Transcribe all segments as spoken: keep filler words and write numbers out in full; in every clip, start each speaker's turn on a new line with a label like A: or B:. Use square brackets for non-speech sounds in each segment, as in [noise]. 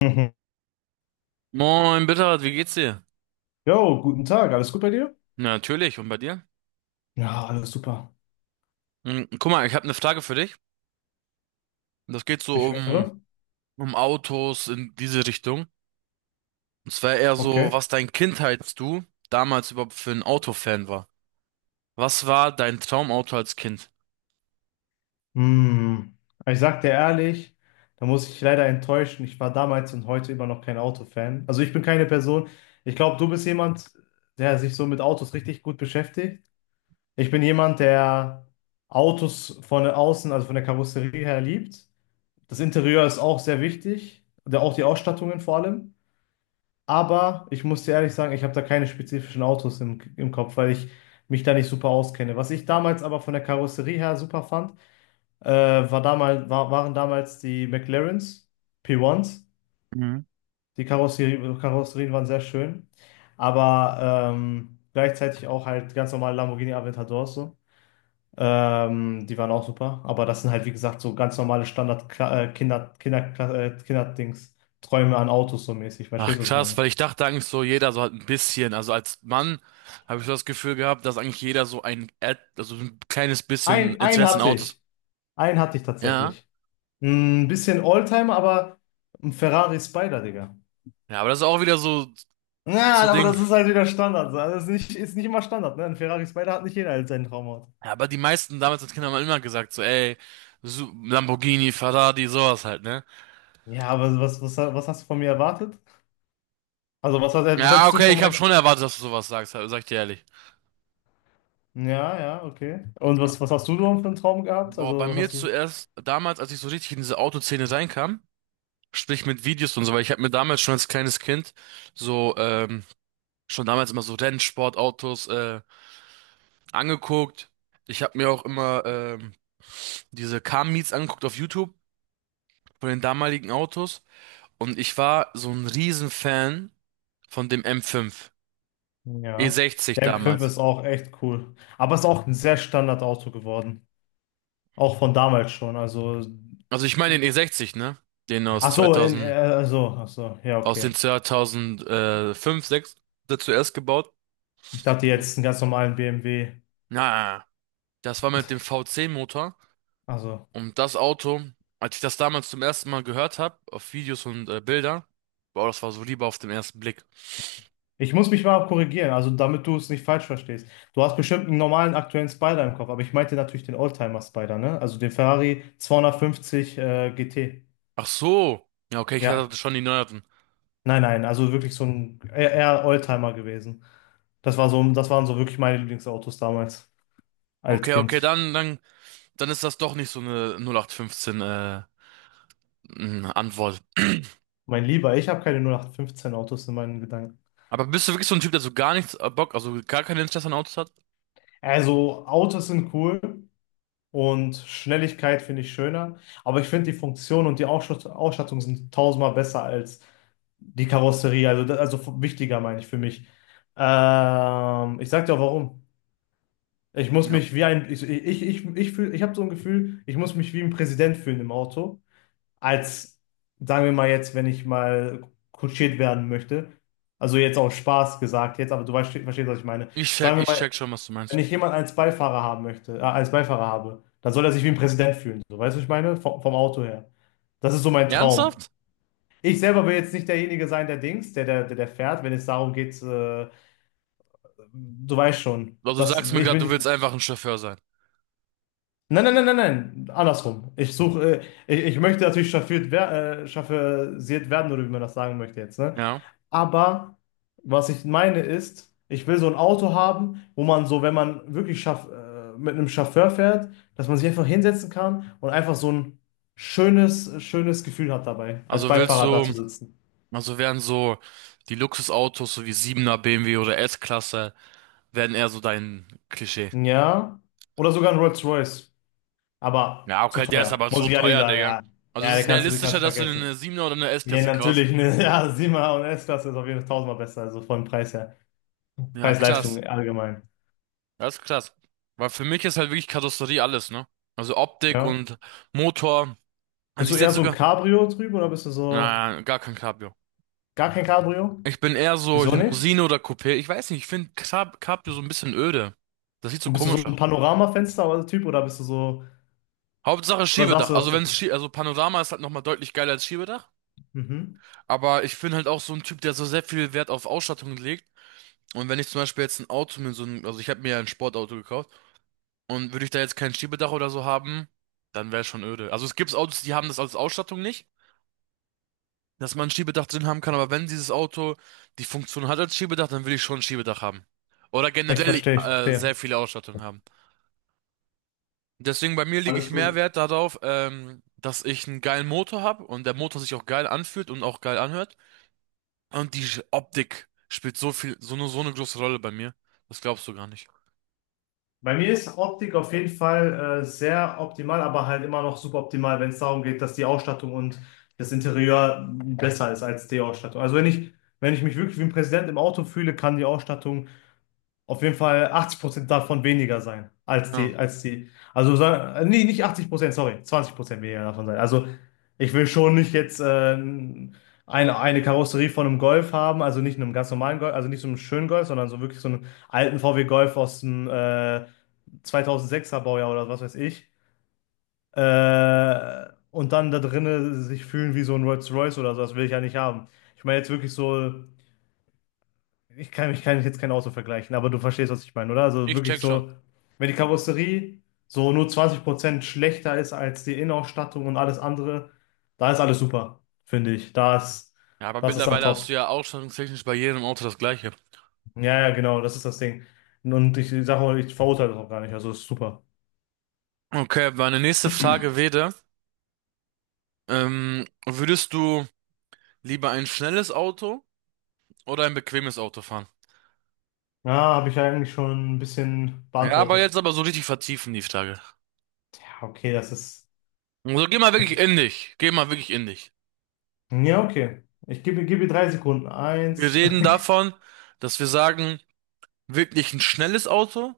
A: [laughs] Mhm.
B: Moin, Bittert, wie geht's dir?
A: Jo, guten Tag, alles gut bei dir?
B: Na, natürlich, und bei dir?
A: Ja, alles super.
B: Hm, Guck mal, ich habe eine Frage für dich. Das geht so
A: Ich
B: um,
A: höre.
B: um Autos in diese Richtung. Und zwar eher so,
A: Okay.
B: was dein Kindheits-Du damals überhaupt für ein Autofan war. Was war dein Traumauto als Kind?
A: Hm. Aber Ich sag dir ehrlich, da muss ich leider enttäuschen. Ich war damals und heute immer noch kein Autofan. Also ich bin keine Person. Ich glaube, du bist jemand, der sich so mit Autos richtig gut beschäftigt. Ich bin jemand, der Autos von außen, also von der Karosserie her liebt. Das Interieur ist auch sehr wichtig, der- auch die Ausstattungen vor allem. Aber ich muss dir ehrlich sagen, ich habe da keine spezifischen Autos im, im Kopf, weil ich mich da nicht super auskenne. Was ich damals aber von der Karosserie her super fand, äh, war damals, war, waren damals die McLarens P eins s.
B: Mhm.
A: Die Karosserie, Karosserien waren sehr schön, aber ähm, gleichzeitig auch halt ganz normale Lamborghini Aventadors so. Ähm, die waren auch super, aber das sind halt wie gesagt so ganz normale Standard Kla- äh, Kinder, Kinder, Kla- äh, Kinderdings, Träume an Autos so mäßig.
B: Ach
A: Verstehst du, was ich
B: krass,
A: meine?
B: weil ich dachte eigentlich so, jeder so halt ein bisschen. Also als Mann habe ich so das Gefühl gehabt, dass eigentlich jeder so ein, Ad- also so ein kleines bisschen
A: Ein, ein
B: Interesse in
A: hatte
B: Autos.
A: ich. Einen hatte ich
B: Ja.
A: tatsächlich. Ein bisschen Oldtimer, aber ein Ferrari Spider, Digga.
B: Ja, aber das ist auch wieder so, so
A: Ja, aber
B: Ding.
A: das ist halt wieder Standard. Also das ist nicht, ist nicht immer Standard, ne? Ein Ferrari Spider hat nicht jeder als seinen Traumauto.
B: Ja, aber die meisten damals als Kinder haben immer gesagt, so, ey, Su- Lamborghini, Ferrari, sowas halt, ne?
A: Ja, aber was, was, was hast du von mir erwartet? Also, was, hast- was
B: Ja,
A: hättest du
B: okay,
A: von
B: ich habe
A: meiner.
B: schon erwartet, dass du sowas sagst, halt, sag ich dir ehrlich.
A: Ja, ja, okay. Und was, was hast du denn für einen Traum gehabt?
B: Boah, bei
A: Also, was
B: mir
A: hast du.
B: zuerst, damals, als ich so richtig in diese Autoszene reinkam, sprich mit Videos und so, weil ich habe mir damals schon als kleines Kind so, ähm, schon damals immer so Rennsportautos, äh, angeguckt. Ich habe mir auch immer, ähm, diese Car-Meets angeguckt auf YouTube von den damaligen Autos und ich war so ein Riesenfan von dem M fünf. e
A: Ja.
B: sechzig
A: Der m fünf
B: damals.
A: ist auch echt cool. Aber ist auch ein sehr Standardauto geworden. Auch von damals schon. Also.
B: Also ich meine den e sechzig, ne? Den aus
A: Ach so, in,
B: zweitausend,
A: äh, so, ach so. Ja,
B: aus den
A: okay.
B: zweitausendfünf, sechs der zuerst gebaut.
A: Ich dachte jetzt einen ganz normalen B M W.
B: Na, das war mit dem v VC-Motor.
A: Also,
B: Und das Auto, als ich das damals zum ersten Mal gehört habe, auf Videos und äh, Bilder, boah, das war so lieber auf den ersten Blick.
A: ich muss mich mal korrigieren, also damit du es nicht falsch verstehst. Du hast bestimmt einen normalen aktuellen Spider im Kopf, aber ich meinte natürlich den Oldtimer Spider, ne? Also den Ferrari zweihundertfünfzig äh, G T.
B: Ach so. Ja, okay, ich
A: Ja,
B: hatte schon die neueren.
A: nein, nein, also wirklich so ein eher eher Oldtimer gewesen. Das war so, das waren so wirklich meine Lieblingsautos damals als
B: Okay, okay,
A: Kind.
B: dann, dann, dann ist das doch nicht so eine null acht fünfzehn äh, n- Antwort.
A: Mein Lieber, ich habe keine null acht fünfzehn Autos in meinen Gedanken.
B: Aber bist du wirklich so ein Typ, der so gar nichts äh, Bock, also gar kein Interesse an Autos hat?
A: Also, Autos sind cool. Und Schnelligkeit finde ich schöner. Aber ich finde die Funktion und die Ausschus- Ausstattung sind tausendmal besser als die Karosserie. Also, da- also f- wichtiger meine ich für mich. Ähm, ich sag dir auch warum. Ich muss mich wie ein, ich, ich, ich, ich fühl, ich habe so ein Gefühl, ich muss mich wie ein Präsident fühlen im Auto. Als, Sagen wir mal jetzt, wenn ich mal kutschiert werden möchte. Also jetzt auch Spaß gesagt, jetzt, aber du weißt, verstehst, was ich meine.
B: Ich check,
A: Sagen wir
B: ich
A: mal,
B: check schon, was du
A: wenn
B: meinst.
A: ich jemanden als Beifahrer haben möchte, äh, als Beifahrer habe, dann soll er sich wie ein Präsident fühlen. So, weißt du, was ich meine? Vom, vom Auto her. Das ist so mein Traum.
B: Ernsthaft?
A: Ich selber will jetzt nicht derjenige sein, der Dings, der, der, der, der fährt, wenn es darum geht, äh, du weißt schon,
B: Also du
A: dass
B: sagst mir
A: ich
B: gerade,
A: bin
B: du
A: nicht.
B: willst einfach ein Chauffeur sein.
A: Nein, nein, nein, nein, nein, andersrum. Ich suche, äh, ich, ich möchte natürlich chauffiert, wer, äh, chauffiert werden, oder wie man das sagen möchte jetzt, ne?
B: Ja.
A: Aber was ich meine ist, ich will so ein Auto haben, wo man so, wenn man wirklich schaff, äh, mit einem Chauffeur fährt, dass man sich einfach hinsetzen kann und einfach so ein schönes, schönes Gefühl hat dabei, als
B: Also willst
A: Beifahrer da zu
B: du,
A: sitzen.
B: also werden so die Luxusautos, so wie siebener B M W oder S-Klasse, werden eher so dein Klischee.
A: Ja. Oder sogar ein Rolls-Royce. Aber
B: Ja,
A: zu
B: okay, der ist
A: teuer.
B: aber
A: Muss
B: so
A: ich ehrlich
B: teuer,
A: sagen,
B: Digga.
A: ja.
B: Also
A: Ja,
B: es
A: den
B: ist
A: kannst du, den
B: realistischer,
A: kannst du
B: dass du dir eine
A: vergessen.
B: siebener oder eine
A: Nee,
B: S-Klasse kaufst.
A: natürlich, ne? [laughs] Ja, sieben und S-Klasse ist auf jeden Fall tausendmal besser, also vom Preis her.
B: Ja, krass.
A: Preis-Leistung allgemein.
B: Das ist krass. Weil für mich ist halt wirklich Karosserie alles, ne? Also Optik
A: Ja.
B: und Motor. Also
A: Bist du
B: ich
A: eher
B: setze
A: so ein
B: sogar,
A: Cabrio-Typ oder bist du so.
B: na, gar kein Cabrio.
A: Gar kein Cabrio?
B: Ich bin eher so
A: Wieso nicht?
B: Limousine oder Coupé. Ich weiß nicht, ich finde Cab Cabrio so ein bisschen öde. Das sieht so
A: Und bist du
B: komisch
A: so
B: aus.
A: ein Panoramafenster-Typ oder bist du so,
B: Hauptsache
A: oder
B: Schiebedach.
A: sagst du
B: Also
A: das?
B: wenn es Schie also Panorama ist halt nochmal deutlich geiler als Schiebedach.
A: Mhm.
B: Aber ich bin halt auch so ein Typ, der so sehr viel Wert auf Ausstattung legt. Und wenn ich zum Beispiel jetzt ein Auto mit so einem, also ich habe mir ja ein Sportauto gekauft, und würde ich da jetzt kein Schiebedach oder so haben, dann wäre schon öde. Also es gibt Autos, die haben das als Ausstattung nicht, dass man ein Schiebedach drin haben kann. Aber wenn dieses Auto die Funktion hat als Schiebedach, dann will ich schon ein Schiebedach haben. Oder
A: Ich
B: generell
A: verstehe, ich
B: äh, sehr
A: verstehe.
B: viele Ausstattung haben. Deswegen bei mir lege ich
A: Alles
B: mehr
A: gut.
B: Wert darauf, ähm, dass ich einen geilen Motor habe und der Motor sich auch geil anfühlt und auch geil anhört. Und die Sch- Optik spielt so viel, so eine, so eine große Rolle bei mir. Das glaubst du gar nicht.
A: Bei mir ist Optik auf jeden Fall äh, sehr optimal, aber halt immer noch suboptimal, wenn es darum geht, dass die Ausstattung und das Interieur besser ist als die Ausstattung. Also wenn ich, wenn ich mich wirklich wie ein Präsident im Auto fühle, kann die Ausstattung auf jeden Fall achtzig Prozent davon weniger sein als die,
B: Ja,
A: als die, also sa- äh, nee, nicht achtzig Prozent, sorry, zwanzig Prozent weniger davon sein. Also ich will schon nicht jetzt äh, eine, eine Karosserie von einem Golf haben, also nicht einem ganz normalen Golf, also nicht so einem schönen Golf, sondern so wirklich so einen alten V W Golf aus dem äh, zweitausendsechser Baujahr oder was weiß ich. Äh, und dann da drinnen sich fühlen wie so ein Rolls-Royce oder so, das will ich ja nicht haben. Ich meine jetzt wirklich so. Ich kann, ich kann jetzt kein Auto vergleichen, aber du verstehst, was ich meine, oder? Also
B: ich
A: wirklich
B: check schon.
A: so, wenn die Karosserie so nur zwanzig Prozent schlechter ist als die Innenausstattung und alles andere, da ist alles super, finde ich. Da ist,
B: Ja, aber
A: das ist dann
B: mittlerweile hast
A: top.
B: du ja ausstattungstechnisch bei jedem Auto das Gleiche.
A: Ja, ja, genau, das ist das Ding. Und ich sage auch, ich verurteile das auch gar nicht, also ist super.
B: Okay, meine nächste Frage wäre, ähm, würdest du lieber ein schnelles Auto oder ein bequemes Auto fahren?
A: Ja, habe ich ja eigentlich schon ein bisschen
B: Ja, aber
A: beantwortet.
B: jetzt aber so richtig vertiefen die Frage.
A: Ja, okay, das ist.
B: Also geh mal wirklich
A: Ich,
B: in dich. Geh mal wirklich in dich.
A: ja, okay. Ich gebe, gebe dir drei Sekunden.
B: Wir
A: Eins.
B: reden
A: [laughs]
B: davon, dass wir sagen, wirklich ein schnelles Auto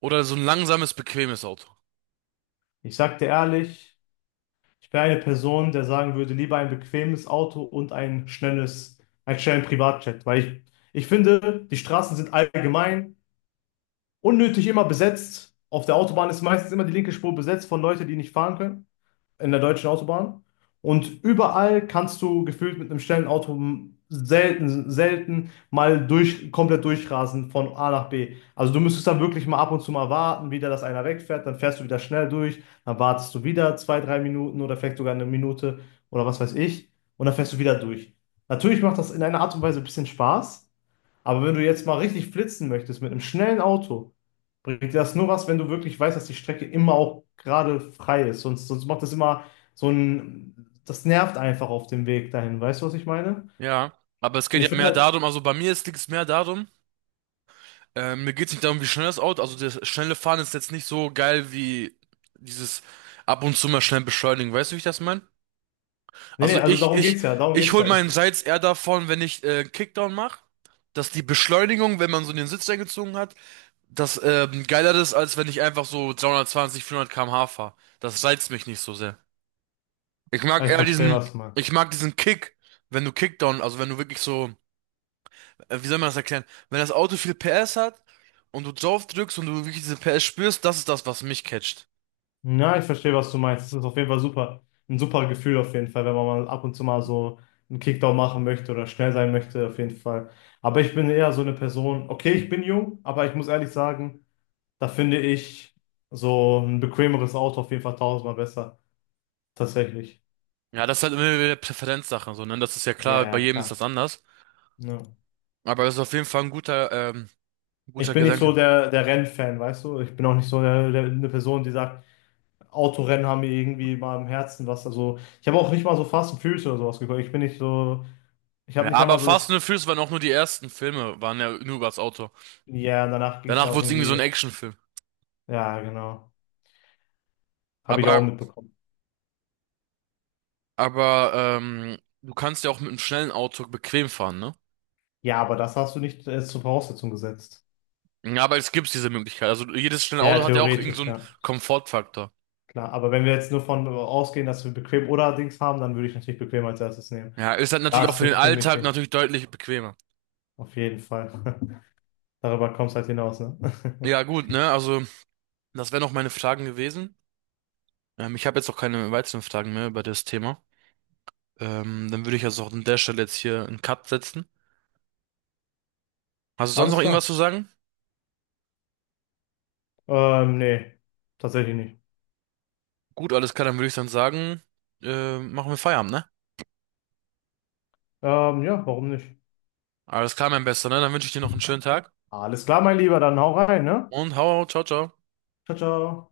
B: oder so ein langsames, bequemes Auto.
A: Ich sag dir ehrlich. Ich wäre eine Person, der sagen würde, lieber ein bequemes Auto und ein schnelles, einen schnellen Privatjet, weil ich, ich finde, die Straßen sind allgemein unnötig immer besetzt. Auf der Autobahn ist meistens immer die linke Spur besetzt von Leuten, die nicht fahren können, in der deutschen Autobahn. Und überall kannst du gefühlt mit einem schnellen Auto selten, selten mal durch, komplett durchrasen von A nach B. Also du müsstest dann wirklich mal ab und zu mal warten, wieder, dass einer wegfährt, dann fährst du wieder schnell durch, dann wartest du wieder zwei, drei Minuten oder vielleicht sogar eine Minute oder was weiß ich und dann fährst du wieder durch. Natürlich macht das in einer Art und Weise ein bisschen Spaß. Aber wenn du jetzt mal richtig flitzen möchtest mit einem schnellen Auto, bringt dir das nur was, wenn du wirklich weißt, dass die Strecke immer auch gerade frei ist. Sonst, sonst macht das immer so ein, das nervt einfach auf dem Weg dahin. Weißt du, was ich meine?
B: Ja, aber es
A: Und
B: geht ja
A: ich finde
B: mehr
A: halt,
B: darum, also bei mir ist- liegt es mehr darum, äh, mir geht es nicht darum, wie schnell das Auto, also das schnelle Fahren ist jetzt nicht so geil wie dieses ab und zu mal schnell beschleunigen, weißt du, wie ich das meine?
A: Nee, nee,
B: Also
A: also
B: ich,
A: darum
B: ich,
A: geht's ja, darum
B: ich
A: geht's
B: hol
A: ja.
B: meinen
A: Ich,
B: Reiz eher davon, wenn ich äh, Kickdown mache, dass die Beschleunigung, wenn man so den Sitz eingezogen hat, das ähm, geiler ist, als wenn ich einfach so dreihundertzwanzig, vierhundert Kilometer pro Stunde fahre. Das reizt mich nicht so sehr. Ich
A: ah,
B: mag
A: ich
B: eher
A: verstehe,
B: diesen,
A: was du
B: ich
A: meinst.
B: mag diesen Kick, wenn du Kickdown, also wenn du wirklich so, äh, wie soll man das erklären? Wenn das Auto viel P S hat und du drauf drückst und du wirklich diese P S spürst, das ist das, was mich catcht.
A: Ja, ich verstehe, was du meinst. Das ist auf jeden Fall super. Ein super Gefühl auf jeden Fall, wenn man mal ab und zu mal so einen Kickdown machen möchte oder schnell sein möchte, auf jeden Fall. Aber ich bin eher so eine Person, okay, ich bin jung, aber ich muss ehrlich sagen. Da finde ich so ein bequemeres Auto auf jeden Fall tausendmal besser. Tatsächlich.
B: Ja, das ist halt immer wieder Präferenzsache, so, ne? Das ist ja
A: Ja,
B: klar, bei
A: ja,
B: jedem ist das
A: klar.
B: anders.
A: Ja.
B: Aber das ist auf jeden Fall ein guter, ähm,
A: Ich
B: guter
A: bin nicht so
B: Gedanke.
A: der, der, Rennfan, weißt du? Ich bin auch nicht so der, der, eine Person, die sagt, Autorennen haben mir irgendwie mal im Herzen was. Also, ich habe auch nicht mal so Fast and Furious oder sowas geguckt. Ich bin nicht so, ich habe
B: Ja,
A: nicht
B: aber
A: einmal so
B: Fast
A: das,
B: and the Furious waren auch nur die ersten Filme, waren ja nur über das Auto.
A: ja, danach ging es ja
B: Danach
A: auch
B: wurde es irgendwie so ein
A: irgendwie,
B: Actionfilm.
A: ja, genau. Habe ich auch
B: Aber
A: mitbekommen.
B: Aber ähm, du kannst ja auch mit einem schnellen Auto bequem fahren, ne?
A: Ja, aber das hast du nicht als zur Voraussetzung gesetzt.
B: Ja, aber es gibt diese Möglichkeit. Also jedes schnelle
A: Ja,
B: Auto hat ja auch irgend so
A: theoretisch,
B: einen
A: ja.
B: Komfortfaktor.
A: Klar, aber wenn wir jetzt nur von äh, ausgehen, dass wir bequem oder Dings haben, dann würde ich natürlich bequem als erstes nehmen.
B: Ja, ist halt
A: Da
B: natürlich auch
A: ist
B: für den Alltag
A: Bequemity.
B: natürlich deutlich bequemer.
A: Auf jeden Fall. [laughs] Darüber kommt es halt hinaus, ne? [laughs]
B: Ja, gut, ne? Also, das wären auch meine Fragen gewesen. Ähm, ich habe jetzt auch keine weiteren Fragen mehr über das Thema. Ähm, dann würde ich also auch an der Stelle jetzt hier einen Cut setzen. Hast du sonst noch
A: Alles klar.
B: irgendwas zu sagen?
A: Ähm, nee, tatsächlich nicht.
B: Gut, alles klar, dann würde ich dann sagen, äh, machen wir Feierabend, ne?
A: Ähm, ja, warum nicht?
B: Alles klar, mein Bester, ne? Dann wünsche ich dir noch einen schönen Tag
A: Alles klar, mein Lieber, dann hau rein, ne?
B: und hau, hau, ciao, ciao.
A: Ciao, ciao.